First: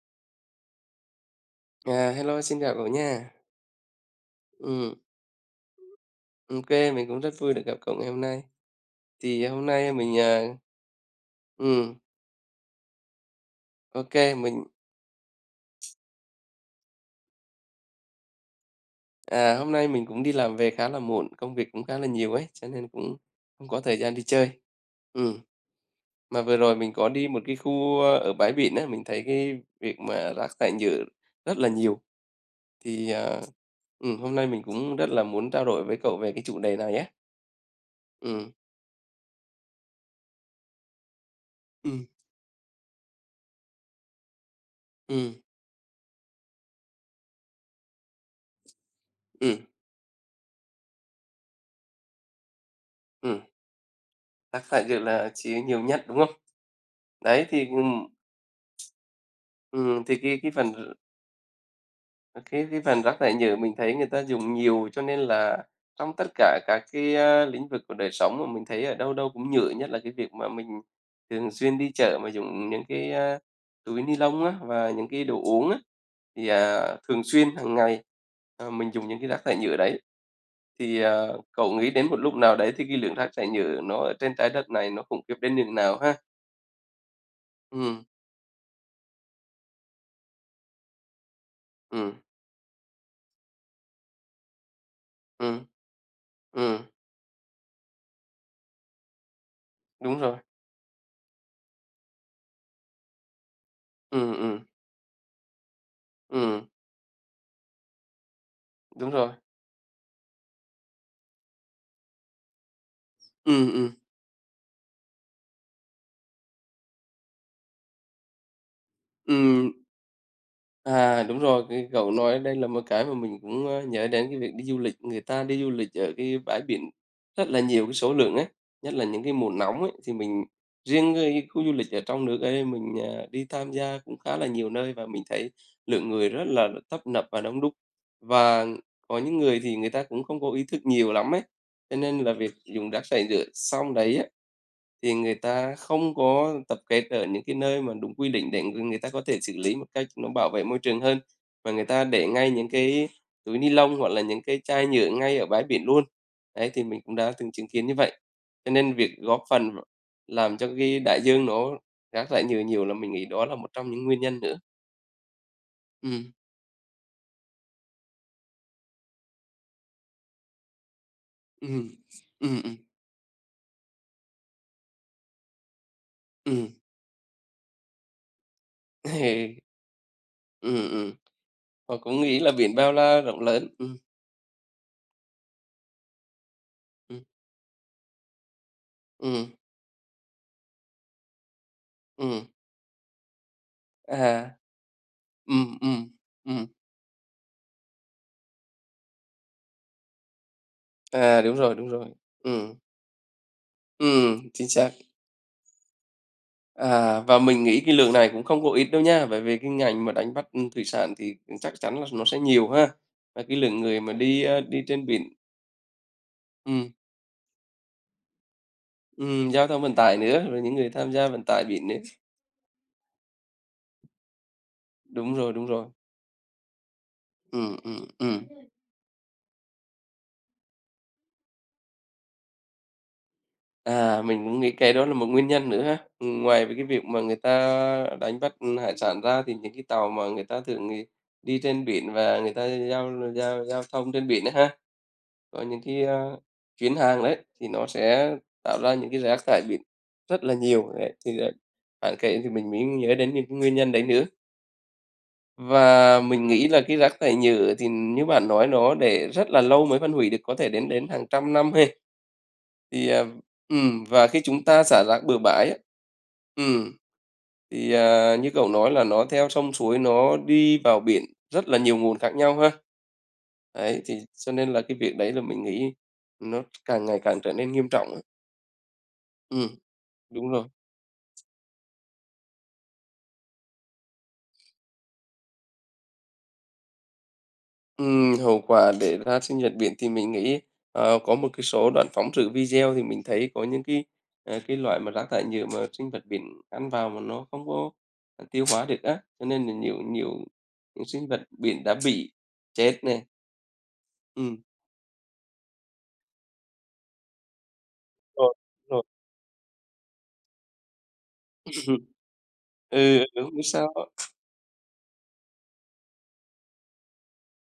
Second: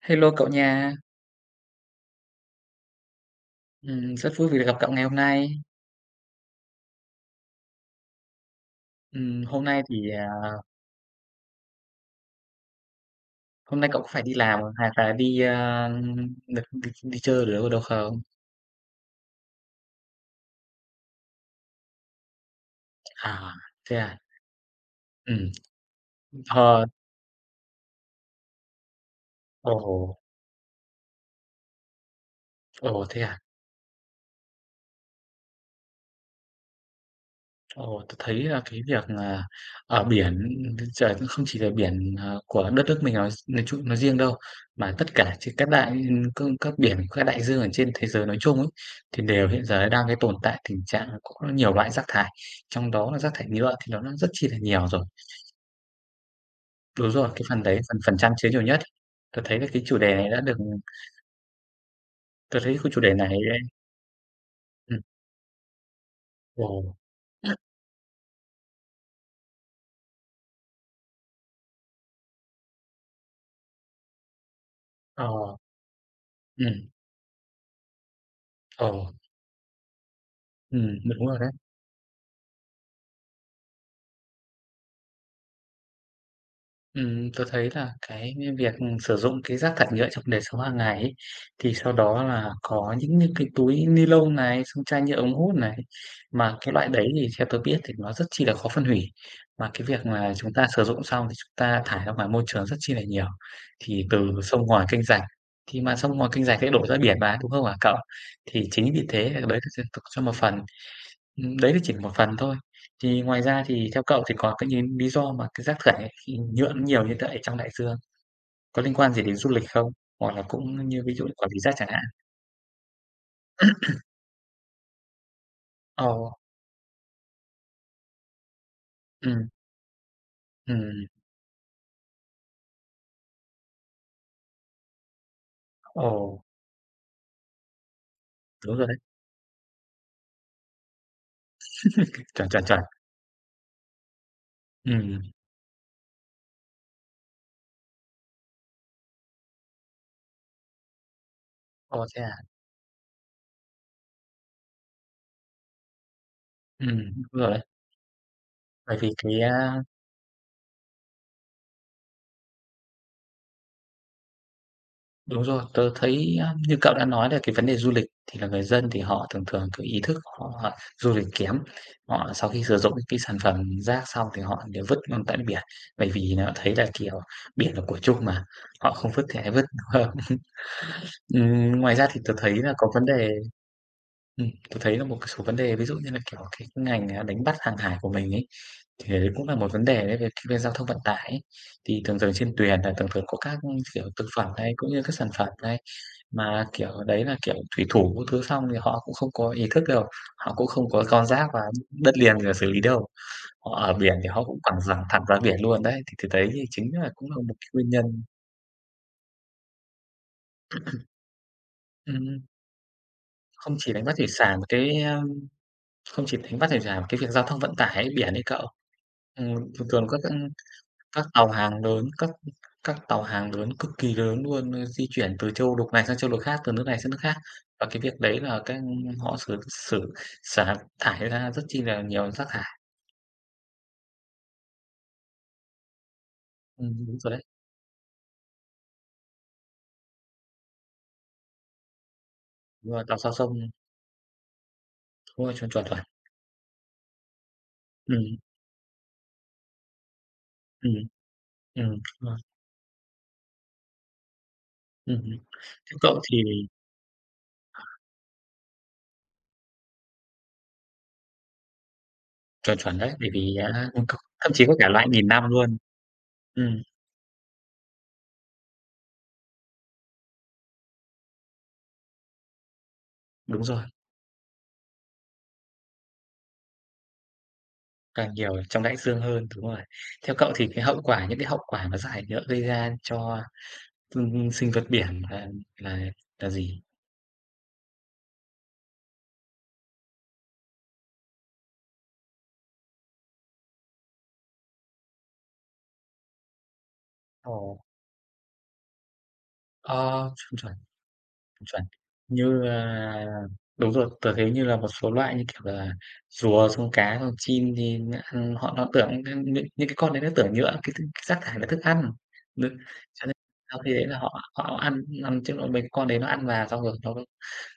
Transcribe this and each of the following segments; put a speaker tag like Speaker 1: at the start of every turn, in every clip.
Speaker 1: Hello cậu nha,
Speaker 2: À, hello, xin chào cậu nha.
Speaker 1: rất vui vì được gặp cậu
Speaker 2: Ừm,
Speaker 1: ngày hôm nay.
Speaker 2: ok, mình cũng rất vui được gặp cậu ngày hôm nay.
Speaker 1: Ừm,
Speaker 2: Thì
Speaker 1: hôm
Speaker 2: hôm
Speaker 1: nay
Speaker 2: nay
Speaker 1: thì,
Speaker 2: mình,
Speaker 1: à,
Speaker 2: à ừm,
Speaker 1: Hôm nay
Speaker 2: ô
Speaker 1: cậu có phải đi làm
Speaker 2: mình
Speaker 1: không? Hay là được đi đi chơi ở đâu đâu không?
Speaker 2: Hôm nay mình cũng đi làm về khá là muộn, công việc cũng khá là nhiều ấy, cho nên cũng
Speaker 1: À,
Speaker 2: không có thời
Speaker 1: Thế
Speaker 2: gian
Speaker 1: à?
Speaker 2: đi chơi.
Speaker 1: Ừ.
Speaker 2: Ừm, mà vừa rồi
Speaker 1: Ờ.
Speaker 2: mình có đi một cái khu, ở bãi biển á, mình thấy cái
Speaker 1: Ồ.
Speaker 2: việc mà rác thải nhựa rất là nhiều,
Speaker 1: Ồ,
Speaker 2: thì,
Speaker 1: thế à?
Speaker 2: hôm nay mình cũng rất là muốn trao đổi với cậu về cái chủ đề này nhé.
Speaker 1: Ồ, tớ thấy
Speaker 2: Ừm.
Speaker 1: là cái việc, ở biển trời cũng không chỉ là
Speaker 2: Ừm.
Speaker 1: biển, của đất nước mình nói chung nói riêng đâu, mà tất
Speaker 2: Ừm.
Speaker 1: cả trên các biển, các đại dương ở trên thế giới nói chung ấy, thì đều
Speaker 2: Ừm.
Speaker 1: hiện giờ đang cái tồn tại tình trạng là có nhiều loại rác thải, trong đó là rác
Speaker 2: ừm,
Speaker 1: thải nhựa thì nó rất chi là
Speaker 2: Rác thải
Speaker 1: nhiều
Speaker 2: nhựa
Speaker 1: rồi.
Speaker 2: là chỉ nhiều nhất, đúng không?
Speaker 1: Đúng rồi, cái
Speaker 2: Đấy,
Speaker 1: phần đấy phần phần trăm chứa nhiều nhất. Tôi thấy là cái chủ đề
Speaker 2: thì
Speaker 1: này
Speaker 2: cái
Speaker 1: đã
Speaker 2: cái
Speaker 1: được
Speaker 2: phần r
Speaker 1: Tôi
Speaker 2: cái
Speaker 1: thấy
Speaker 2: cái
Speaker 1: cái chủ
Speaker 2: phần
Speaker 1: đề
Speaker 2: rác
Speaker 1: này
Speaker 2: thải nhựa mình thấy người ta dùng nhiều, cho
Speaker 1: ừm,
Speaker 2: nên là trong tất cả
Speaker 1: ồ,
Speaker 2: các cái, lĩnh vực của đời sống mà mình thấy ở đâu đâu cũng nhựa, nhất là cái việc mà mình thường xuyên đi chợ mà dùng những cái, túi ni lông á, và những cái đồ
Speaker 1: ờ,
Speaker 2: uống á, thì,
Speaker 1: ừm,
Speaker 2: thường xuyên hàng ngày, mình
Speaker 1: ờ,
Speaker 2: dùng những cái rác thải nhựa đấy. Thì,
Speaker 1: đúng rồi đấy.
Speaker 2: cậu nghĩ đến một lúc nào đấy thì cái lượng rác thải nhựa nó ở trên trái đất này nó khủng khiếp đến nhường nào ha?
Speaker 1: Tớ thấy là
Speaker 2: Ừm,
Speaker 1: cái việc sử dụng cái rác thải nhựa trong đời sống hàng ngày ấy, thì sau
Speaker 2: ừm,
Speaker 1: đó là có những cái túi ni lông này, xong chai nhựa ống hút
Speaker 2: ừm,
Speaker 1: này, mà cái
Speaker 2: ừm,
Speaker 1: loại đấy thì theo tôi biết thì nó rất chi là khó phân hủy. Mà cái việc
Speaker 2: đúng
Speaker 1: mà
Speaker 2: rồi.
Speaker 1: chúng ta sử dụng xong thì chúng ta thải ra ngoài môi trường rất chi là nhiều, thì từ
Speaker 2: Ừm, ừm,
Speaker 1: sông ngòi kênh rạch, thì mà sông ngòi kênh rạch
Speaker 2: ừm.
Speaker 1: sẽ đổ ra biển mà, đúng không hả cậu? Thì chính vì
Speaker 2: Đúng
Speaker 1: thế
Speaker 2: rồi.
Speaker 1: đấy là cho một phần. Đấy là chỉ một phần thôi. Thì ngoài ra
Speaker 2: Ừm, ừm,
Speaker 1: thì theo cậu thì có cái những lý do mà cái rác thải khi nhựa nó nhiều như vậy trong đại dương, có liên quan gì đến du lịch
Speaker 2: ừm.
Speaker 1: không? Hoặc là cũng như ví
Speaker 2: À,
Speaker 1: dụ như
Speaker 2: đúng
Speaker 1: quản lý
Speaker 2: rồi,
Speaker 1: rác chẳng
Speaker 2: cái
Speaker 1: hạn?
Speaker 2: cậu nói đây là một cái mà mình cũng, nhớ đến cái việc đi du lịch. Người ta đi du lịch ở
Speaker 1: Ồ,
Speaker 2: cái bãi biển rất là nhiều cái số lượng ấy, nhất là những cái
Speaker 1: ừm,
Speaker 2: mùa nóng ấy, thì mình
Speaker 1: ừm,
Speaker 2: riêng cái khu du lịch ở trong nước ở đây mình, đi tham gia cũng khá là nhiều nơi và mình thấy lượng người
Speaker 1: ồ,
Speaker 2: rất là tấp nập và đông đúc. Và
Speaker 1: đúng rồi đấy,
Speaker 2: có những người thì người ta cũng không có ý thức nhiều lắm ấy, cho nên là
Speaker 1: chuẩn,
Speaker 2: việc
Speaker 1: chuẩn, chuẩn.
Speaker 2: dùng rác thải nhựa xong đấy á. Thì
Speaker 1: Ừm,
Speaker 2: người ta không có tập kết ở những cái nơi mà đúng quy định để người người ta có thể xử lý một cách nó bảo vệ môi trường hơn, mà người ta
Speaker 1: Ồ, thế
Speaker 2: để
Speaker 1: à?
Speaker 2: ngay những cái túi ni lông hoặc là những cái chai nhựa ngay ở bãi biển luôn. Đấy, thì
Speaker 1: Ừm,
Speaker 2: mình cũng
Speaker 1: Đúng
Speaker 2: đã
Speaker 1: rồi
Speaker 2: từng
Speaker 1: đấy.
Speaker 2: chứng kiến như vậy. Cho nên
Speaker 1: Bởi
Speaker 2: việc
Speaker 1: vì cái,
Speaker 2: góp phần
Speaker 1: a
Speaker 2: làm cho cái đại dương nó rác thải nhiều nhiều là mình nghĩ đó là một trong những nguyên nhân nữa.
Speaker 1: Đúng rồi, tớ
Speaker 2: Ừm,
Speaker 1: thấy, như cậu đã nói là cái vấn đề du lịch thì là người dân thì họ thường thường cái ý thức họ họ du lịch kém.
Speaker 2: ừm, ừm,
Speaker 1: Họ sau
Speaker 2: ừm,
Speaker 1: khi
Speaker 2: ừm.
Speaker 1: sử dụng những cái sản phẩm rác xong thì họ đều vứt luôn tại biển, bởi vì họ thấy là, kiểu, biển là của chung mà, họ không vứt thì ai vứt, đúng không?
Speaker 2: Ừm, ừm. Họ
Speaker 1: Ngoài ra
Speaker 2: cũng
Speaker 1: thì tôi
Speaker 2: nghĩ là
Speaker 1: thấy là
Speaker 2: biển
Speaker 1: có
Speaker 2: bao
Speaker 1: vấn
Speaker 2: la
Speaker 1: đề
Speaker 2: rộng lớn.
Speaker 1: Tớ thấy là một số vấn đề ví dụ như là, kiểu, cái ngành,
Speaker 2: Ừm,
Speaker 1: đánh bắt hàng hải của mình ấy, thì đấy cũng
Speaker 2: ừm,
Speaker 1: là một vấn đề đấy về giao thông vận tải ấy. Thì thường thường
Speaker 2: ừm.
Speaker 1: trên thuyền là thường thường có các, kiểu, thực
Speaker 2: À,
Speaker 1: phẩm này, cũng như các sản phẩm
Speaker 2: ừ,
Speaker 1: này,
Speaker 2: ừ,
Speaker 1: mà,
Speaker 2: ừm.
Speaker 1: kiểu, đấy là, kiểu, thủy thủ các thứ xong thì họ cũng không có ý thức đâu, họ cũng không có con
Speaker 2: À,
Speaker 1: giáp
Speaker 2: đúng
Speaker 1: và
Speaker 2: rồi, đúng rồi.
Speaker 1: đất liền để xử
Speaker 2: Ừ,
Speaker 1: lý đâu. Họ ở biển thì
Speaker 2: ừ,
Speaker 1: họ cũng
Speaker 2: chính
Speaker 1: quẳng
Speaker 2: xác.
Speaker 1: thẳng thẳng ra biển luôn đấy, thì đấy thì chính là
Speaker 2: À,
Speaker 1: cũng là
Speaker 2: và
Speaker 1: một
Speaker 2: mình
Speaker 1: cái
Speaker 2: nghĩ
Speaker 1: nguyên
Speaker 2: cái lượng
Speaker 1: nhân.
Speaker 2: này cũng không có ít đâu nha, bởi vì cái ngành mà đánh bắt, thủy sản thì, chắc chắn là nó sẽ
Speaker 1: Ừm,
Speaker 2: nhiều ha. Và cái
Speaker 1: không
Speaker 2: lượng
Speaker 1: chỉ
Speaker 2: người
Speaker 1: đánh
Speaker 2: mà
Speaker 1: bắt thủy sản mà
Speaker 2: đi
Speaker 1: cái,
Speaker 2: trên
Speaker 1: a,
Speaker 2: biển,
Speaker 1: Không chỉ đánh bắt thủy
Speaker 2: ừm,
Speaker 1: sản mà cái việc giao thông vận tải ấy, biển ấy cậu.
Speaker 2: giao thông
Speaker 1: Thường
Speaker 2: vận
Speaker 1: thường
Speaker 2: tải nữa, rồi những người tham
Speaker 1: các
Speaker 2: gia vận
Speaker 1: tàu
Speaker 2: tải
Speaker 1: hàng
Speaker 2: biển nữa.
Speaker 1: lớn, các tàu hàng lớn cực kỳ lớn luôn, di
Speaker 2: Đúng
Speaker 1: chuyển từ
Speaker 2: rồi, đúng
Speaker 1: châu
Speaker 2: rồi.
Speaker 1: lục này sang châu lục khác, từ nước này sang nước khác.
Speaker 2: Ừ,
Speaker 1: Và
Speaker 2: ừ,
Speaker 1: cái việc đấy
Speaker 2: ừm.
Speaker 1: là cái họ xử xử xả thải ra rất chi là nhiều rác thải.
Speaker 2: À, mình cũng nghĩ cái đó là một nguyên nhân nữa ha. Ngoài về cái việc
Speaker 1: Đúng
Speaker 2: mà
Speaker 1: rồi
Speaker 2: người
Speaker 1: đấy,
Speaker 2: ta đánh bắt, hải sản ra thì những cái tàu mà người ta thường, đi trên biển và người ta
Speaker 1: đúng rồi, đằng
Speaker 2: giao
Speaker 1: sau
Speaker 2: giao
Speaker 1: sông
Speaker 2: giao thông trên biển á ha.
Speaker 1: đúng rồi,
Speaker 2: Có
Speaker 1: chuẩn,
Speaker 2: những
Speaker 1: chuẩn, chuẩn.
Speaker 2: cái, chuyến hàng đấy, thì nó sẽ
Speaker 1: Ừm,
Speaker 2: tạo ra những cái rác thải biển rất là nhiều,
Speaker 1: ừm,
Speaker 2: đấy, thì đấy,
Speaker 1: Đúng
Speaker 2: bạn
Speaker 1: rồi,
Speaker 2: kể thì mình mới nhớ đến những cái nguyên nhân đấy nữa.
Speaker 1: hứm. Theo
Speaker 2: Và
Speaker 1: cậu thì
Speaker 2: mình nghĩ là cái rác thải nhựa thì như bạn nói nó để rất là lâu mới phân hủy được, có thể đến đến hàng trăm năm hay?
Speaker 1: Chuẩn, chuẩn
Speaker 2: Thì,
Speaker 1: đấy, bởi vì á ưm, c
Speaker 2: và khi
Speaker 1: thậm
Speaker 2: chúng
Speaker 1: chí có
Speaker 2: ta
Speaker 1: cả
Speaker 2: xả
Speaker 1: loại
Speaker 2: rác
Speaker 1: nghìn
Speaker 2: bừa
Speaker 1: năm
Speaker 2: bãi á.
Speaker 1: luôn. Ừm,
Speaker 2: ừm, thì, như cậu nói là nó theo sông suối, nó đi vào biển, rất là nhiều nguồn khác nhau ha.
Speaker 1: Đúng rồi.
Speaker 2: Đấy, thì cho nên là cái việc đấy là mình nghĩ nó càng ngày càng trở nên nghiêm trọng.
Speaker 1: Càng nhiều trong đại dương hơn, đúng
Speaker 2: Ừm,
Speaker 1: rồi. Theo
Speaker 2: đúng
Speaker 1: cậu
Speaker 2: rồi.
Speaker 1: thì cái hậu quả những cái hậu quả mà rác thải nhựa gây ra cho, sinh vật biển là là gì?
Speaker 2: Hậu quả để ra sinh nhật biển thì mình nghĩ, có một cái số đoạn phóng sự video thì mình thấy có những cái, cái loại mà rác thải nhựa mà sinh vật biển ăn vào mà nó không
Speaker 1: Ồ.
Speaker 2: có, tiêu hóa được á, cho nên là nhiều nhiều
Speaker 1: Ờ, chuẩn, chuẩn,
Speaker 2: những sinh vật
Speaker 1: chuẩn.
Speaker 2: biển đã bị
Speaker 1: Như
Speaker 2: chết này.
Speaker 1: là Đúng rồi, tớ thấy
Speaker 2: Ừm.
Speaker 1: như là một số loại như, kiểu là, rùa, xong cá, xong chim thì nó
Speaker 2: Rồi,
Speaker 1: ăn họ nó
Speaker 2: rồi.
Speaker 1: tưởng những cái con đấy nó tưởng nhựa cái rác thải là thức ăn. Đ
Speaker 2: Ừ,
Speaker 1: cho nên
Speaker 2: đúng, không biết
Speaker 1: sau
Speaker 2: sao
Speaker 1: khi đấy là
Speaker 2: á.
Speaker 1: họ họ ăn ăn chứ mấy con đấy nó ăn vào xong rồi nó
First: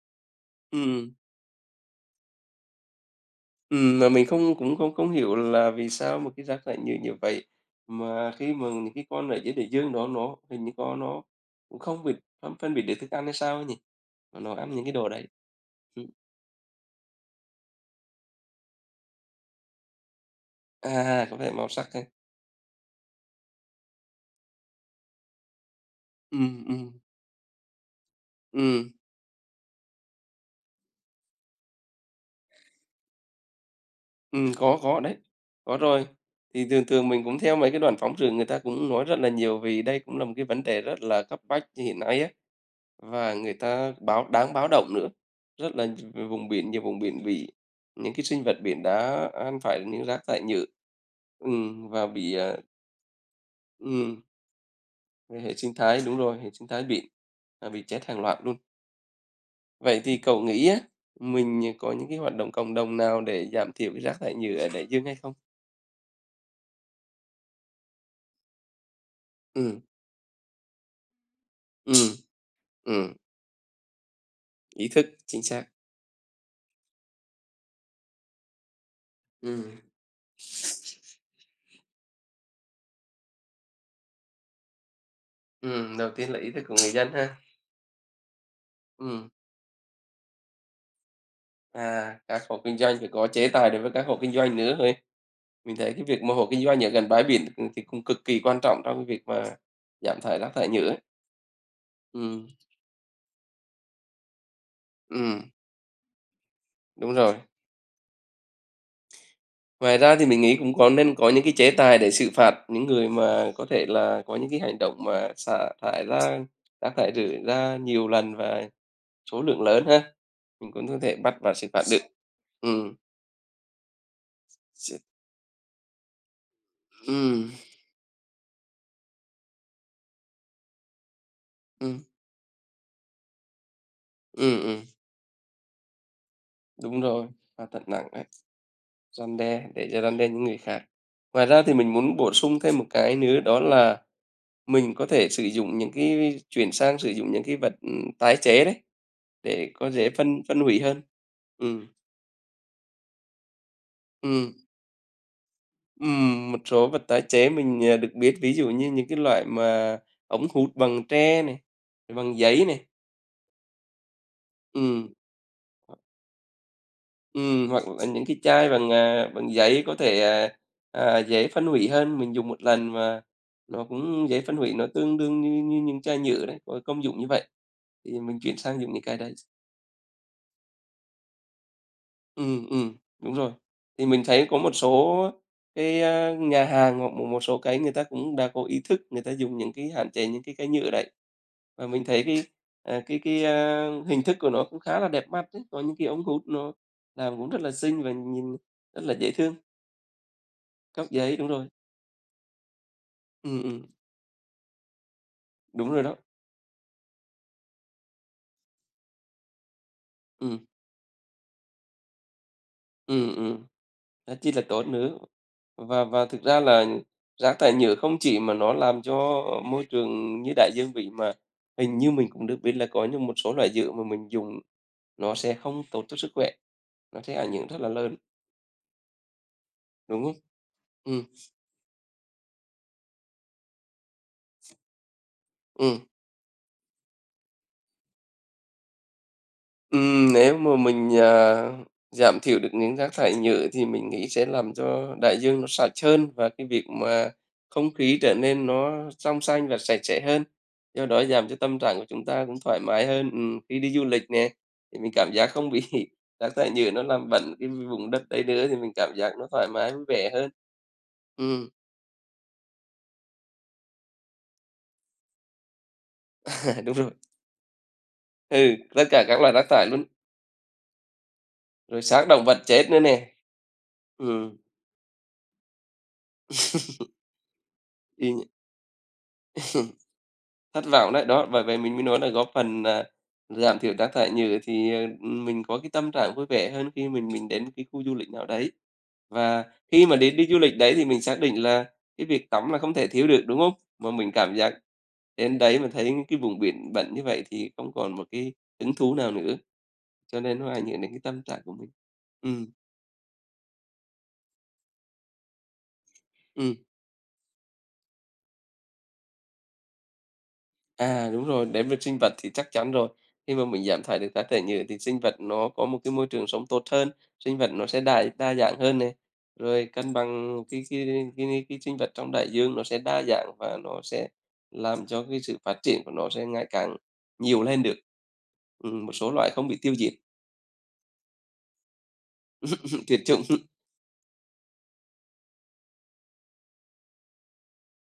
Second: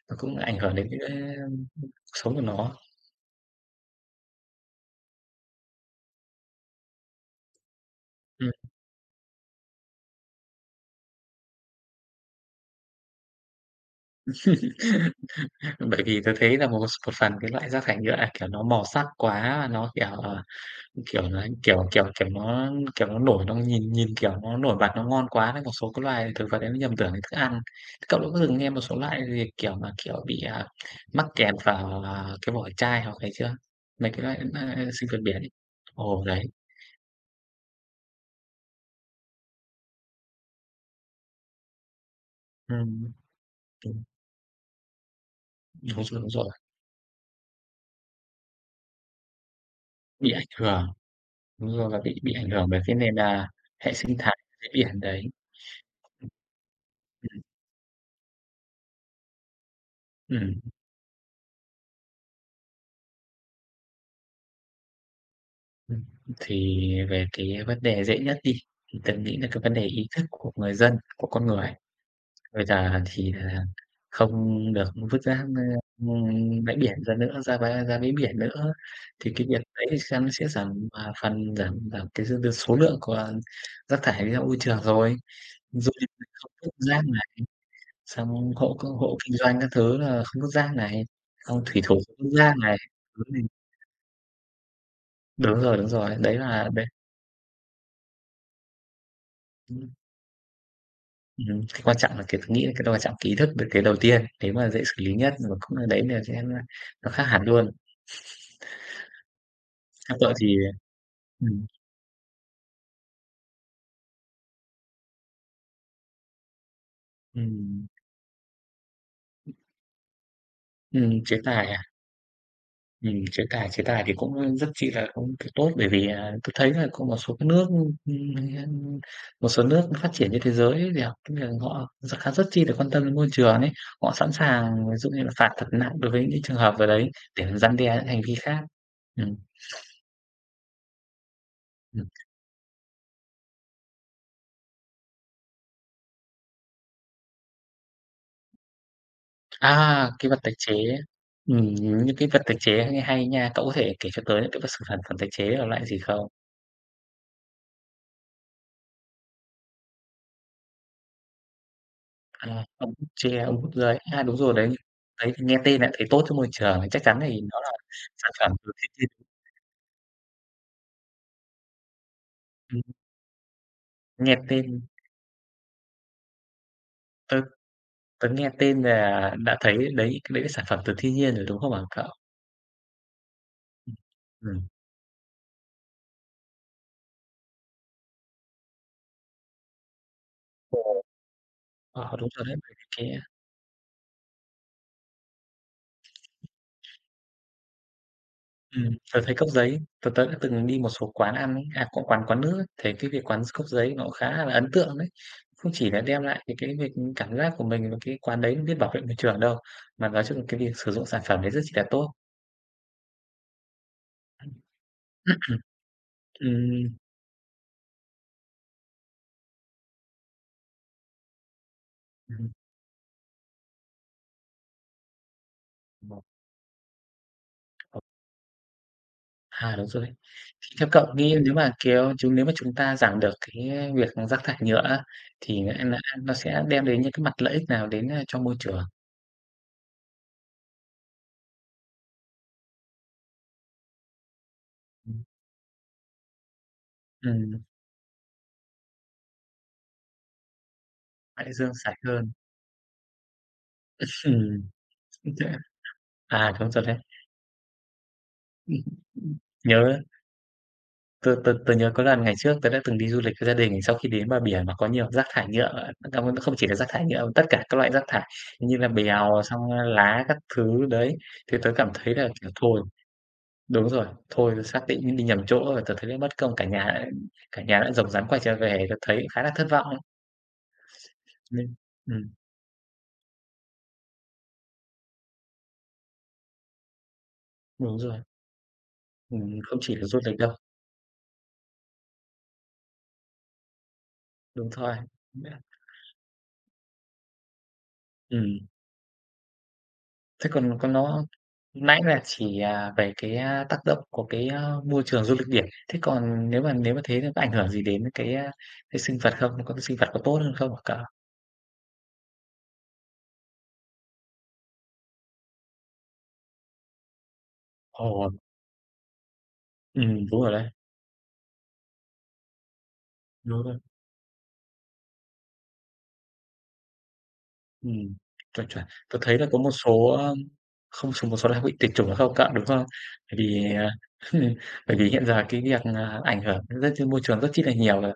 Speaker 1: nó cũng ảnh hưởng đến cái,
Speaker 2: Ừm.
Speaker 1: cuộc sống của nó.
Speaker 2: Mà mình không cũng không không hiểu là vì sao mà cái rác lại nhiều như vậy, mà khi mà những cái con ở dưới đại dương đó nó hình như con nó cũng không bị phân phân biệt được thức ăn hay sao ấy nhỉ? Mà nó ăn những cái đồ đấy.
Speaker 1: Ừm. Bởi
Speaker 2: Ừm,
Speaker 1: vì tôi thấy là một một phần cái loại rác thải nhựa, kiểu, nó màu sắc quá và nó, kiểu, kiểu,
Speaker 2: có
Speaker 1: nó
Speaker 2: vẻ màu
Speaker 1: kiểu
Speaker 2: sắc
Speaker 1: kiểu
Speaker 2: thôi.
Speaker 1: kiểu, nó, kiểu, nó nổi bật, nó ngon quá nên một số cái loài thực vật
Speaker 2: Ừm,
Speaker 1: ấy nó nhầm
Speaker 2: ừm,
Speaker 1: tưởng thành thức ăn. Thế cậu đã có từng nghe một
Speaker 2: ừm,
Speaker 1: số loại gì, kiểu mà, kiểu, bị, mắc kẹt vào, cái vỏ chai hoặc ấy chưa? Mấy cái loại,
Speaker 2: có
Speaker 1: sinh
Speaker 2: đấy,
Speaker 1: vật biển ấy.
Speaker 2: có rồi.
Speaker 1: Ồ, đấy,
Speaker 2: Thì thường thường mình cũng theo mấy cái đoàn phóng sự người ta cũng nói rất là nhiều vì đây cũng là một cái vấn đề rất là cấp bách hiện nay á.
Speaker 1: ừm,
Speaker 2: Và người ta
Speaker 1: đúng,
Speaker 2: báo đáng báo động nữa, rất là
Speaker 1: đúng
Speaker 2: vùng
Speaker 1: rồi,
Speaker 2: biển, nhiều vùng biển bị những cái sinh vật biển đã ăn phải những rác
Speaker 1: bị
Speaker 2: thải
Speaker 1: ảnh
Speaker 2: nhựa,
Speaker 1: hưởng, đúng rồi, và
Speaker 2: và
Speaker 1: bị
Speaker 2: bị,
Speaker 1: ảnh hưởng bởi cái nền, hệ sinh
Speaker 2: ừm,
Speaker 1: thái dưới biển đấy,
Speaker 2: về hệ sinh thái đúng rồi, hệ sinh thái biển, bị chết hàng loạt luôn. Vậy thì cậu
Speaker 1: ừm.
Speaker 2: nghĩ á, mình, có những cái hoạt động cộng đồng nào để giảm thiểu cái rác thải nhựa ở đại dương hay không?
Speaker 1: Ừm, thì về cái vấn đề dễ nhất đi, thì tớ nghĩ là cái vấn
Speaker 2: Ừm,
Speaker 1: đề ý thức của người dân, của con người.
Speaker 2: ừm,
Speaker 1: Bây giờ
Speaker 2: ừm,
Speaker 1: thì là không
Speaker 2: ý
Speaker 1: được
Speaker 2: thức,
Speaker 1: vứt
Speaker 2: chính
Speaker 1: rác,
Speaker 2: xác.
Speaker 1: bãi biển ra nữa, ra bãi biển nữa, thì cái việc
Speaker 2: Ừm,
Speaker 1: đấy nó sẽ giảm, phần giảm giảm cái dư dư số lượng của rác thải ra môi trường rồi. Du
Speaker 2: đầu
Speaker 1: lịch
Speaker 2: tiên là
Speaker 1: không
Speaker 2: ý thức
Speaker 1: vứt
Speaker 2: của người
Speaker 1: rác
Speaker 2: dân ha.
Speaker 1: này, xong hộ
Speaker 2: Ừm,
Speaker 1: kinh doanh các thứ là không vứt rác này, xong thủy thủ không vứt
Speaker 2: các
Speaker 1: rác
Speaker 2: hộ kinh
Speaker 1: này.
Speaker 2: doanh phải có chế tài đối với các hộ kinh doanh nữa.
Speaker 1: Đúng
Speaker 2: Mình
Speaker 1: rồi, đúng
Speaker 2: thấy cái
Speaker 1: rồi, đúng rồi,
Speaker 2: việc mà
Speaker 1: đấy
Speaker 2: hộ kinh
Speaker 1: là
Speaker 2: doanh ở gần bãi biển, thì cũng cực kỳ quan trọng trong cái việc mà
Speaker 1: đấy.
Speaker 2: giảm thải rác thải nhựa ấy.
Speaker 1: Cái quan trọng là cái
Speaker 2: Ừm,
Speaker 1: tôi nghĩ là cái đó quan trọng cái ý thức được cái đầu tiên, nếu mà dễ xử lý nhất
Speaker 2: ừm,
Speaker 1: và cũng là đấy là sẽ là nó
Speaker 2: đúng
Speaker 1: khác
Speaker 2: rồi.
Speaker 1: hẳn luôn.
Speaker 2: Ngoài ra
Speaker 1: Theo
Speaker 2: thì
Speaker 1: tôi
Speaker 2: mình nghĩ
Speaker 1: thì
Speaker 2: cũng có nên có những cái
Speaker 1: ừm,
Speaker 2: chế tài để xử phạt những người mà có thể là có những cái hành động mà xả thải ra rác thải rưởi ra
Speaker 1: ừm,
Speaker 2: nhiều lần và số lượng lớn ha. Mình cũng có thể bắt
Speaker 1: Chế
Speaker 2: và xử
Speaker 1: tài
Speaker 2: phạt
Speaker 1: à?
Speaker 2: được. Ừm,
Speaker 1: Chế tài chế tài thì cũng rất chi
Speaker 2: s
Speaker 1: là cũng cái tốt bởi vì, tôi thấy là có một số cái
Speaker 2: ừm,
Speaker 1: nước, một số nước phát triển trên thế giới ấy thì họ tức là họ
Speaker 2: ừm,
Speaker 1: rất chi là quan tâm đến môi trường ấy, họ sẵn
Speaker 2: ừm,
Speaker 1: sàng
Speaker 2: ừm,
Speaker 1: ví dụ như là phạt thật nặng đối với những trường hợp ở
Speaker 2: Đúng
Speaker 1: đấy
Speaker 2: rồi,
Speaker 1: để
Speaker 2: phạt
Speaker 1: răn
Speaker 2: thật
Speaker 1: đe
Speaker 2: nặng
Speaker 1: những hành
Speaker 2: đấy,
Speaker 1: vi khác. Ừm.
Speaker 2: răn đe để cho răn đe những người khác. Ngoài ra thì mình muốn bổ sung thêm một cái nữa đó là mình có thể sử dụng những cái chuyển sang sử dụng những cái vật, tái chế đấy, để có dễ
Speaker 1: Cái vật
Speaker 2: phân
Speaker 1: tái
Speaker 2: phân
Speaker 1: chế.
Speaker 2: hủy hơn. Ừ,
Speaker 1: Những cái vật tái chế nghe hay nha, cậu có thể kể cho tớ
Speaker 2: ừ,
Speaker 1: những cái vật sản sản phẩm tái chế là loại gì không?
Speaker 2: một số vật tái chế mình, được biết, ví dụ như những cái loại mà ống hút bằng tre này, bằng giấy này,
Speaker 1: Ống hút tre, ống hút giấy, đúng rồi đấy,
Speaker 2: ừ,
Speaker 1: đấy, thì nghe tên đã thấy tốt cho môi trường, chắc chắn thì nó là
Speaker 2: hoặc là những
Speaker 1: sản
Speaker 2: cái
Speaker 1: phẩm
Speaker 2: chai
Speaker 1: từ thiên nhiên.
Speaker 2: bằng giấy có thể, dễ phân hủy hơn, mình dùng một
Speaker 1: Ừm,
Speaker 2: lần mà nó cũng
Speaker 1: nghe
Speaker 2: dễ phân hủy,
Speaker 1: tên
Speaker 2: nó tương đương như như những chai nhựa đấy, có công dụng như
Speaker 1: tớ
Speaker 2: vậy, thì
Speaker 1: tớ
Speaker 2: mình
Speaker 1: nghe
Speaker 2: chuyển sang
Speaker 1: tên
Speaker 2: dùng những cái đấy.
Speaker 1: là đã thấy đấy, cái đấy là sản phẩm từ thiên nhiên rồi, đúng không ạ, cậu?
Speaker 2: Ừ, đúng rồi.
Speaker 1: Ừm,
Speaker 2: Thì mình thấy có
Speaker 1: ừm.
Speaker 2: một số cái, nhà hàng hoặc một một số cái người ta cũng đã có ý thức, người ta dùng những cái hạn chế những cái cây nhựa đấy. Và mình
Speaker 1: Ờ,
Speaker 2: thấy
Speaker 1: đúng
Speaker 2: cái,
Speaker 1: rồi đấy, bởi vì
Speaker 2: à,
Speaker 1: cái.
Speaker 2: cái cái, a, hình thức của nó cũng khá là đẹp mắt đấy, có những cái ống hút nó làm cũng rất là xinh và nhìn rất là
Speaker 1: Tớ
Speaker 2: dễ
Speaker 1: thấy cốc
Speaker 2: thương,
Speaker 1: giấy, tớ tớ đã từng đi một
Speaker 2: cốc
Speaker 1: số quán
Speaker 2: giấy, đúng
Speaker 1: ăn ấy,
Speaker 2: rồi.
Speaker 1: cũng quán quán nước ấy, thấy cái việc quán
Speaker 2: Ừ,
Speaker 1: cốc giấy nó khá là ấn tượng đấy. Không
Speaker 2: đúng
Speaker 1: chỉ là
Speaker 2: rồi đó.
Speaker 1: đem lại cái việc cảm giác của mình và cái quán đấy biết bảo vệ môi trường đâu, mà nói chung là
Speaker 2: Ừ,
Speaker 1: cái việc sử dụng sản phẩm đấy rất chi là tốt.
Speaker 2: ừ, ừ. Rất chi là tốt nữa. Và thực ra là
Speaker 1: Ừm,
Speaker 2: rác thải nhựa không chỉ mà nó làm cho môi trường như đại dương vậy, mà hình như mình cũng
Speaker 1: ừm.
Speaker 2: được biết là có những một số loại nhựa mà mình dùng nó sẽ không tốt cho
Speaker 1: một
Speaker 2: sức khỏe, nó sẽ ảnh hưởng rất là
Speaker 1: một
Speaker 2: lớn,
Speaker 1: À, Đúng rồi đấy.
Speaker 2: đúng không?
Speaker 1: Thì theo cậu
Speaker 2: Ừ,
Speaker 1: nghĩ nếu mà, kiểu, nếu mà chúng ta giảm được cái, việc rác thải nhựa á, thì nó
Speaker 2: ừ.
Speaker 1: nó nó sẽ đem đến những cái mặt lợi ích nào đến, cho môi trường?
Speaker 2: Nếu mà mình, giảm thiểu được những rác thải nhựa thì mình nghĩ sẽ làm cho đại dương nó sạch hơn và cái việc mà
Speaker 1: Ừm,
Speaker 2: không khí trở nên nó trong xanh và sạch sẽ hơn, do đó giảm
Speaker 1: Đại
Speaker 2: cho
Speaker 1: dương
Speaker 2: tâm trạng
Speaker 1: sạch
Speaker 2: của chúng
Speaker 1: hơn.
Speaker 2: ta cũng thoải mái hơn. Khi đi du lịch nè,
Speaker 1: Ừm.
Speaker 2: thì mình cảm giác không bị rác thải
Speaker 1: Đúng rồi
Speaker 2: nhựa
Speaker 1: đấy.
Speaker 2: nó làm bẩn cái vùng đất đấy nữa thì mình cảm giác nó thoải mái,
Speaker 1: nhớ
Speaker 2: vui vẻ hơn.
Speaker 1: tôi
Speaker 2: Ừm,
Speaker 1: tớ nhớ có lần ngày trước tôi đã từng đi du lịch với gia đình, sau khi đến bờ biển mà có nhiều rác thải nhựa, không không chỉ là rác
Speaker 2: đúng
Speaker 1: thải
Speaker 2: rồi.
Speaker 1: nhựa, mà tất cả các loại rác thải
Speaker 2: Ừ,
Speaker 1: như là
Speaker 2: tất cả các
Speaker 1: bèo,
Speaker 2: loại
Speaker 1: xong
Speaker 2: rác thải luôn,
Speaker 1: lá các thứ đấy, thì tôi cảm
Speaker 2: rồi
Speaker 1: thấy
Speaker 2: xác
Speaker 1: là,
Speaker 2: động
Speaker 1: kiểu,
Speaker 2: vật
Speaker 1: thôi
Speaker 2: chết nữa nè.
Speaker 1: đúng rồi, thôi
Speaker 2: Ừ.
Speaker 1: tớ xác định đi nhầm chỗ rồi, tôi thấy mất công cả nhà đã rồng rắn quay
Speaker 2: y
Speaker 1: trở về, tớ thấy khá là thất vọng ấy.
Speaker 2: Thất vọng đấy, đó, bởi
Speaker 1: Nên
Speaker 2: vậy mình mới nói là
Speaker 1: ừm,
Speaker 2: góp phần, giảm thiểu rác thải nhựa thì, mình có cái tâm trạng vui vẻ hơn khi mình đến cái
Speaker 1: đúng
Speaker 2: khu du
Speaker 1: rồi,
Speaker 2: lịch nào đấy. Và
Speaker 1: không chỉ là
Speaker 2: khi mà
Speaker 1: du
Speaker 2: đến
Speaker 1: lịch
Speaker 2: đi
Speaker 1: đâu,
Speaker 2: du lịch đấy thì mình xác định là cái việc tắm là không thể thiếu được, đúng không? Mà mình cảm
Speaker 1: đúng
Speaker 2: giác
Speaker 1: thôi.
Speaker 2: đến đấy mà thấy cái vùng biển bẩn như vậy thì không còn một cái
Speaker 1: Ừm.
Speaker 2: hứng thú nào nữa, cho
Speaker 1: Thế
Speaker 2: nên nó
Speaker 1: còn
Speaker 2: ảnh
Speaker 1: còn
Speaker 2: hưởng đến cái
Speaker 1: nó
Speaker 2: tâm trạng của mình.
Speaker 1: nãy là chỉ,
Speaker 2: Ừm,
Speaker 1: về cái, tác động của cái, môi trường du lịch biển. Thế còn nếu mà
Speaker 2: ừm.
Speaker 1: nếu mà thế thì có ảnh hưởng gì đến cái sinh vật không? Có cái sinh vật có tốt hơn không hả cậu?
Speaker 2: À, đúng rồi, đến với sinh vật thì chắc chắn rồi. Khi mà mình giảm thải được rác thải nhựa thì sinh vật nó có một cái môi trường sống tốt hơn, sinh vật nó sẽ đa
Speaker 1: Ồ,
Speaker 2: đa dạng hơn này, rồi cân
Speaker 1: đúng rồi
Speaker 2: bằng
Speaker 1: đấy,
Speaker 2: cái sinh vật trong đại dương nó sẽ đa dạng
Speaker 1: đúng
Speaker 2: và
Speaker 1: rồi.
Speaker 2: nó sẽ làm cho cái sự phát triển của nó sẽ ngày càng nhiều lên được.
Speaker 1: Ừm, Chuẩn, chuẩn.
Speaker 2: Một
Speaker 1: Tớ
Speaker 2: số
Speaker 1: thấy là
Speaker 2: loại
Speaker 1: có
Speaker 2: không
Speaker 1: một
Speaker 2: bị tiêu
Speaker 1: số,
Speaker 2: diệt,
Speaker 1: không số một số là bị tuyệt chủng không cậu, đúng không?
Speaker 2: tuyệt
Speaker 1: Bởi
Speaker 2: chủng.
Speaker 1: vì, bởi vì hiện giờ cái việc, ảnh hưởng rất trên môi trường rất chi là nhiều rồi,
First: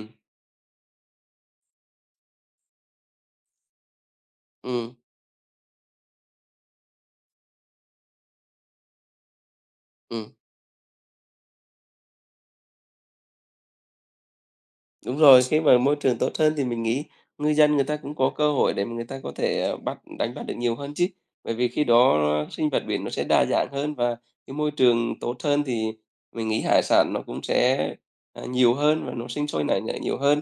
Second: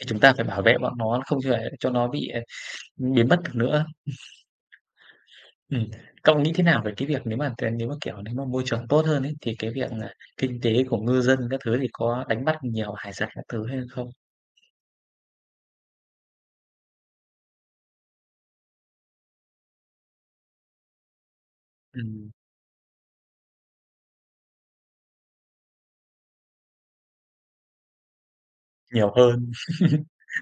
Speaker 1: thì chúng ta phải bảo vệ bọn nó không cho để cho nó bị, biến mất được nữa.
Speaker 2: ừ
Speaker 1: Ừm, Cậu nghĩ thế nào về cái việc nếu mà, kiểu, nếu mà môi trường tốt hơn ấy, thì cái việc,
Speaker 2: ừ
Speaker 1: kinh tế của ngư dân các thứ thì có đánh bắt nhiều hải sản các thứ hay không?
Speaker 2: Đúng rồi, khi mà môi trường tốt hơn thì mình nghĩ ngư dân người ta cũng có cơ hội để mà người ta có thể, bắt đánh bắt được nhiều hơn chứ. Bởi vì khi đó
Speaker 1: Ừm,
Speaker 2: sinh vật biển nó sẽ đa dạng hơn và cái môi trường tốt hơn thì mình nghĩ hải sản nó cũng sẽ, nhiều hơn
Speaker 1: nhiều
Speaker 2: và nó sinh
Speaker 1: hơn,
Speaker 2: sôi nảy nở nhiều hơn.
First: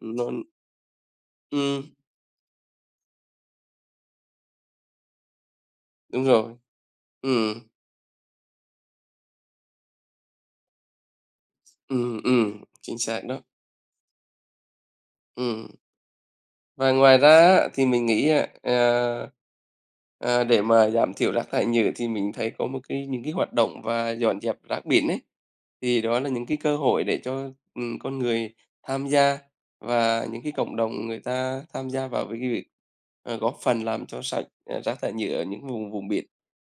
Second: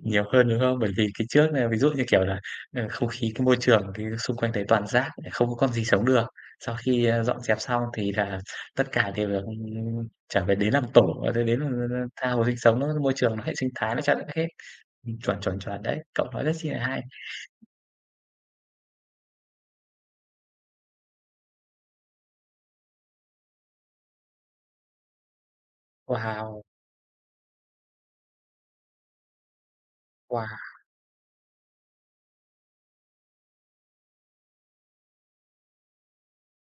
Speaker 2: Nó
Speaker 1: nhiều hơn, đúng không? Bởi vì cái trước là ví
Speaker 2: ừm,
Speaker 1: dụ như, kiểu là, không khí cái môi trường thì xung quanh đấy toàn rác, không có con gì sống
Speaker 2: đúng
Speaker 1: được.
Speaker 2: rồi.
Speaker 1: Sau khi, dọn
Speaker 2: Ừm,
Speaker 1: dẹp xong thì là tất cả đều được, trở về đến làm tổ, đến là tha hồ sinh sống nó
Speaker 2: chính
Speaker 1: môi
Speaker 2: xác
Speaker 1: trường
Speaker 2: đó.
Speaker 1: nó hệ sinh thái nó chặn hết. Chuẩn, chuẩn,
Speaker 2: Ừm.
Speaker 1: chuẩn, đấy, cậu nói rất chi là
Speaker 2: Và
Speaker 1: hay.
Speaker 2: ngoài ra á, thì mình nghĩ, á, à, ờ, ờ, để mà giảm thiểu rác thải nhựa thì mình thấy có một cái những cái hoạt động và dọn dẹp rác biển ấy, thì đó là những cái
Speaker 1: Wow,
Speaker 2: cơ hội để cho, con người tham gia và những cái
Speaker 1: wow,
Speaker 2: cộng đồng người ta tham gia vào với cái việc, góp phần làm cho sạch, rác thải nhựa ở những vùng vùng biển.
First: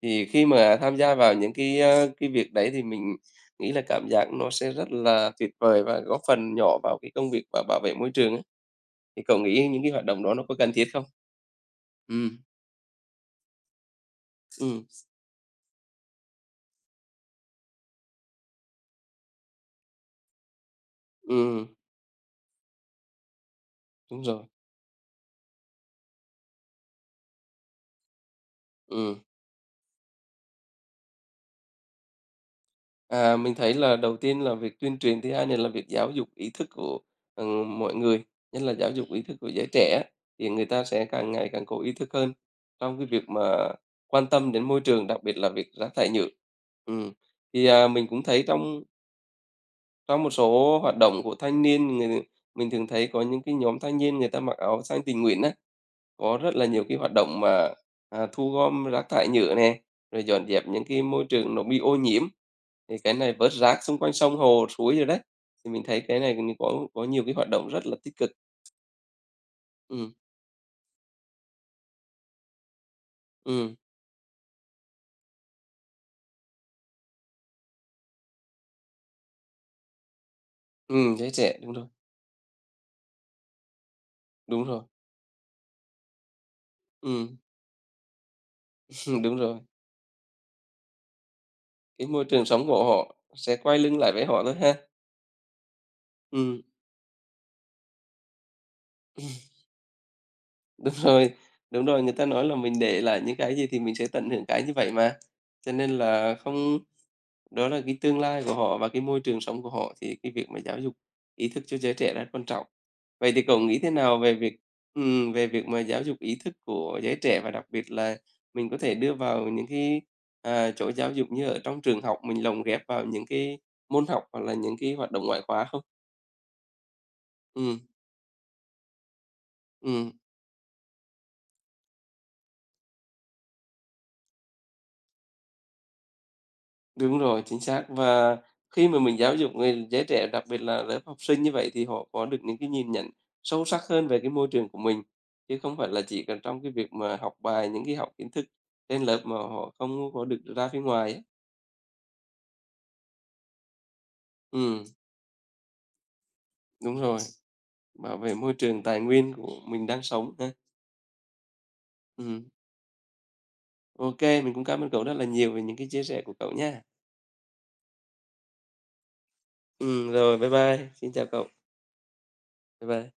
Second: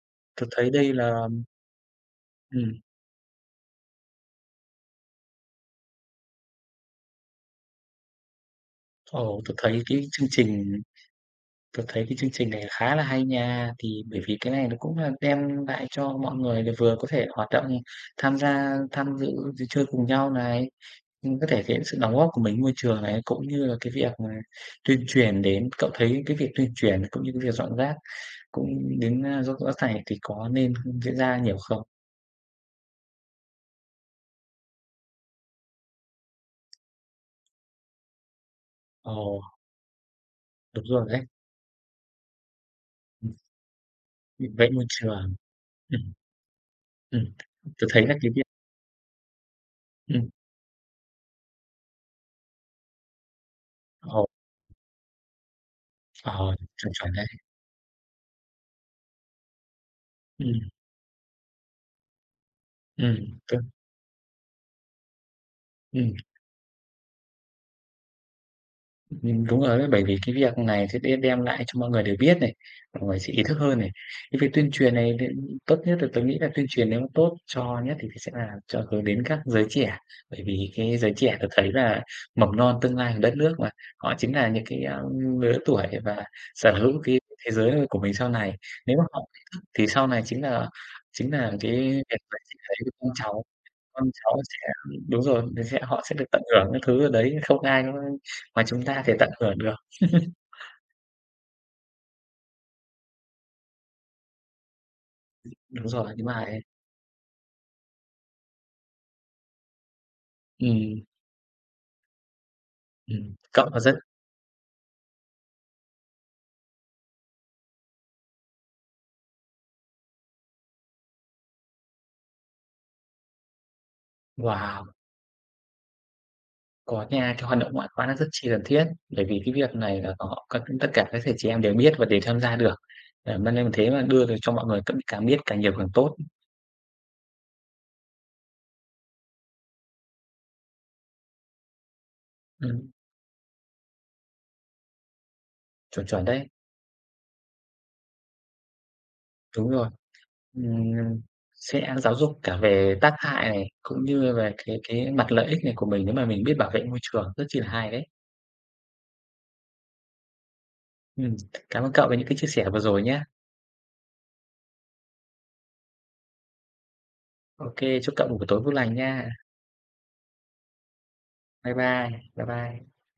Speaker 2: Thì khi
Speaker 1: tôi thấy
Speaker 2: mà
Speaker 1: đây
Speaker 2: tham gia
Speaker 1: là
Speaker 2: vào những cái việc đấy
Speaker 1: ừm,
Speaker 2: thì mình nghĩ là cảm giác nó sẽ rất là tuyệt vời và góp phần nhỏ vào cái công việc và bảo vệ môi trường ấy. Thì cậu
Speaker 1: ồ,
Speaker 2: nghĩ những cái hoạt động đó nó có cần thiết không?
Speaker 1: tớ thấy cái chương
Speaker 2: Ừ,
Speaker 1: trình này khá là hay nha. Thì bởi vì cái này nó
Speaker 2: ừm,
Speaker 1: cũng là đem lại cho mọi người là vừa có thể hoạt động, tham gia tham dự rồi chơi cùng nhau này, nhưng có thể
Speaker 2: ừm,
Speaker 1: thể hiện sự đóng góp của mình môi trường này, cũng như là cái việc
Speaker 2: đúng
Speaker 1: mà
Speaker 2: rồi,
Speaker 1: tuyên truyền đến cậu thấy cái việc tuyên truyền cũng như cái việc dọn rác, cũng
Speaker 2: ừm.
Speaker 1: đến, dốc rác thải thì có nên diễn ra nhiều không?
Speaker 2: À, mình thấy là đầu tiên là việc tuyên truyền, thứ hai nữa là việc giáo dục ý thức của, mọi người, nhất là giáo dục ý thức
Speaker 1: Ồ,
Speaker 2: của giới trẻ thì người ta
Speaker 1: đúng
Speaker 2: sẽ
Speaker 1: rồi đấy,
Speaker 2: càng ngày càng có ý thức hơn trong cái việc
Speaker 1: ừm,
Speaker 2: mà quan
Speaker 1: bảo
Speaker 2: tâm đến
Speaker 1: vệ
Speaker 2: môi
Speaker 1: môi
Speaker 2: trường, đặc
Speaker 1: trường,
Speaker 2: biệt là việc rác thải
Speaker 1: ừm,
Speaker 2: nhựa. Ừm,
Speaker 1: ừm,
Speaker 2: thì,
Speaker 1: tớ
Speaker 2: mình
Speaker 1: thấy là
Speaker 2: cũng
Speaker 1: cái
Speaker 2: thấy
Speaker 1: việc
Speaker 2: trong trong
Speaker 1: ừm,
Speaker 2: một số hoạt động của thanh niên, người mình thường thấy có những cái nhóm thanh niên
Speaker 1: ồ,
Speaker 2: người ta mặc áo xanh tình nguyện á.
Speaker 1: ờ,
Speaker 2: Có rất là nhiều
Speaker 1: chuẩn,
Speaker 2: cái hoạt
Speaker 1: chuẩn đấy,
Speaker 2: động mà, thu gom rác thải nhựa nè, rồi dọn
Speaker 1: ừm.
Speaker 2: dẹp những cái môi trường nó bị ô nhiễm. Thì cái
Speaker 1: Ừm,
Speaker 2: này vớt
Speaker 1: tức
Speaker 2: rác xung quanh sông hồ, suối rồi đấy, thì mình thấy
Speaker 1: ừm,
Speaker 2: cái này cũng có nhiều cái hoạt động rất là tích cực.
Speaker 1: đúng rồi đấy, bởi
Speaker 2: Ừ,
Speaker 1: vì cái việc này sẽ đe đem lại cho mọi người đều biết này, mọi người sẽ ý thức
Speaker 2: ừm,
Speaker 1: hơn này. Cái việc tuyên truyền này thì tốt nhất là tớ nghĩ là tuyên truyền nếu mà tốt cho nhất thì sẽ là cho hướng đến các giới trẻ, bởi vì cái giới
Speaker 2: giới
Speaker 1: trẻ tớ
Speaker 2: trẻ,
Speaker 1: thấy là mầm non tương lai của đất nước mà, họ chính là
Speaker 2: đúng
Speaker 1: những cái,
Speaker 2: rồi,
Speaker 1: lứa tuổi và sở hữu cái
Speaker 2: ừm,
Speaker 1: thế giới của mình sau này. Nếu mà họ
Speaker 2: đúng
Speaker 1: ý
Speaker 2: rồi,
Speaker 1: thức thì sau này chính là cái
Speaker 2: cái
Speaker 1: việc
Speaker 2: môi trường sống
Speaker 1: giới
Speaker 2: của
Speaker 1: trẻ con
Speaker 2: họ
Speaker 1: cháu
Speaker 2: sẽ quay lưng
Speaker 1: Con
Speaker 2: lại với
Speaker 1: cháu
Speaker 2: họ thôi
Speaker 1: sẽ
Speaker 2: ha.
Speaker 1: đúng rồi, nó sẽ họ sẽ được tận
Speaker 2: Ừm,
Speaker 1: hưởng những thứ ở đấy, không ai nó ngoài chúng ta thể tận hưởng được.
Speaker 2: đúng rồi, đúng rồi, người ta nói là mình để lại những cái gì thì mình sẽ tận hưởng cái như vậy mà, cho
Speaker 1: Đúng
Speaker 2: nên
Speaker 1: rồi, nhưng mà
Speaker 2: là
Speaker 1: ấy
Speaker 2: không. Đó là cái tương lai của họ và cái môi trường sống của họ thì cái việc mà giáo dục
Speaker 1: ừm,
Speaker 2: ý thức cho giới trẻ rất quan trọng. Vậy thì cậu
Speaker 1: cộng
Speaker 2: nghĩ
Speaker 1: nó
Speaker 2: thế
Speaker 1: rất
Speaker 2: nào về việc mà giáo dục ý thức của giới trẻ và đặc biệt là mình có thể đưa vào những chỗ giáo dục như ở trong trường học, mình lồng ghép vào những cái môn học hoặc là những cái
Speaker 1: wow,
Speaker 2: hoạt động ngoại khóa không?
Speaker 1: có nha, cái hoạt động
Speaker 2: Ừm,
Speaker 1: ngoại khóa nó rất chi cần thiết, bởi vì cái việc này
Speaker 2: ừm.
Speaker 1: là họ các tất cả các thầy chị em đều biết và đều tham gia được. Ờ, mà nên là thế mà đưa được cho mọi người tất cả biết càng nhiều càng tốt.
Speaker 2: Đúng rồi, chính xác. Và khi mà mình giáo dục người giới trẻ, đặc biệt là lớp học sinh như vậy thì họ có được những cái
Speaker 1: Ừm,
Speaker 2: nhìn nhận sâu sắc hơn về cái môi trường của mình, chứ không phải là
Speaker 1: chuẩn,
Speaker 2: chỉ
Speaker 1: chuẩn
Speaker 2: cần
Speaker 1: đấy,
Speaker 2: trong cái việc mà học bài, những cái học kiến thức trên lớp mà
Speaker 1: đúng
Speaker 2: họ
Speaker 1: rồi.
Speaker 2: không có được ra phía ngoài á.
Speaker 1: Ừm, sẽ giáo dục cả về tác hại này, cũng như về cái
Speaker 2: Ừm,
Speaker 1: cái mặt lợi ích này của mình nếu mà mình biết bảo vệ môi
Speaker 2: đúng rồi,
Speaker 1: trường, rất chi là hay đấy.
Speaker 2: bảo vệ môi trường tài nguyên của mình đang sống ha.
Speaker 1: Ừm, cảm ơn cậu về những cái
Speaker 2: Ừm,
Speaker 1: chia sẻ vừa rồi nhé.
Speaker 2: ô mình cũng cảm ơn cậu rất là nhiều về những cái chia sẻ của cậu nha.
Speaker 1: OK, chúc cậu một buổi tối vui lành nha.
Speaker 2: Rồi, bye bye, xin chào cậu.
Speaker 1: Bye bye, bye
Speaker 2: Bye
Speaker 1: bye.
Speaker 2: bye.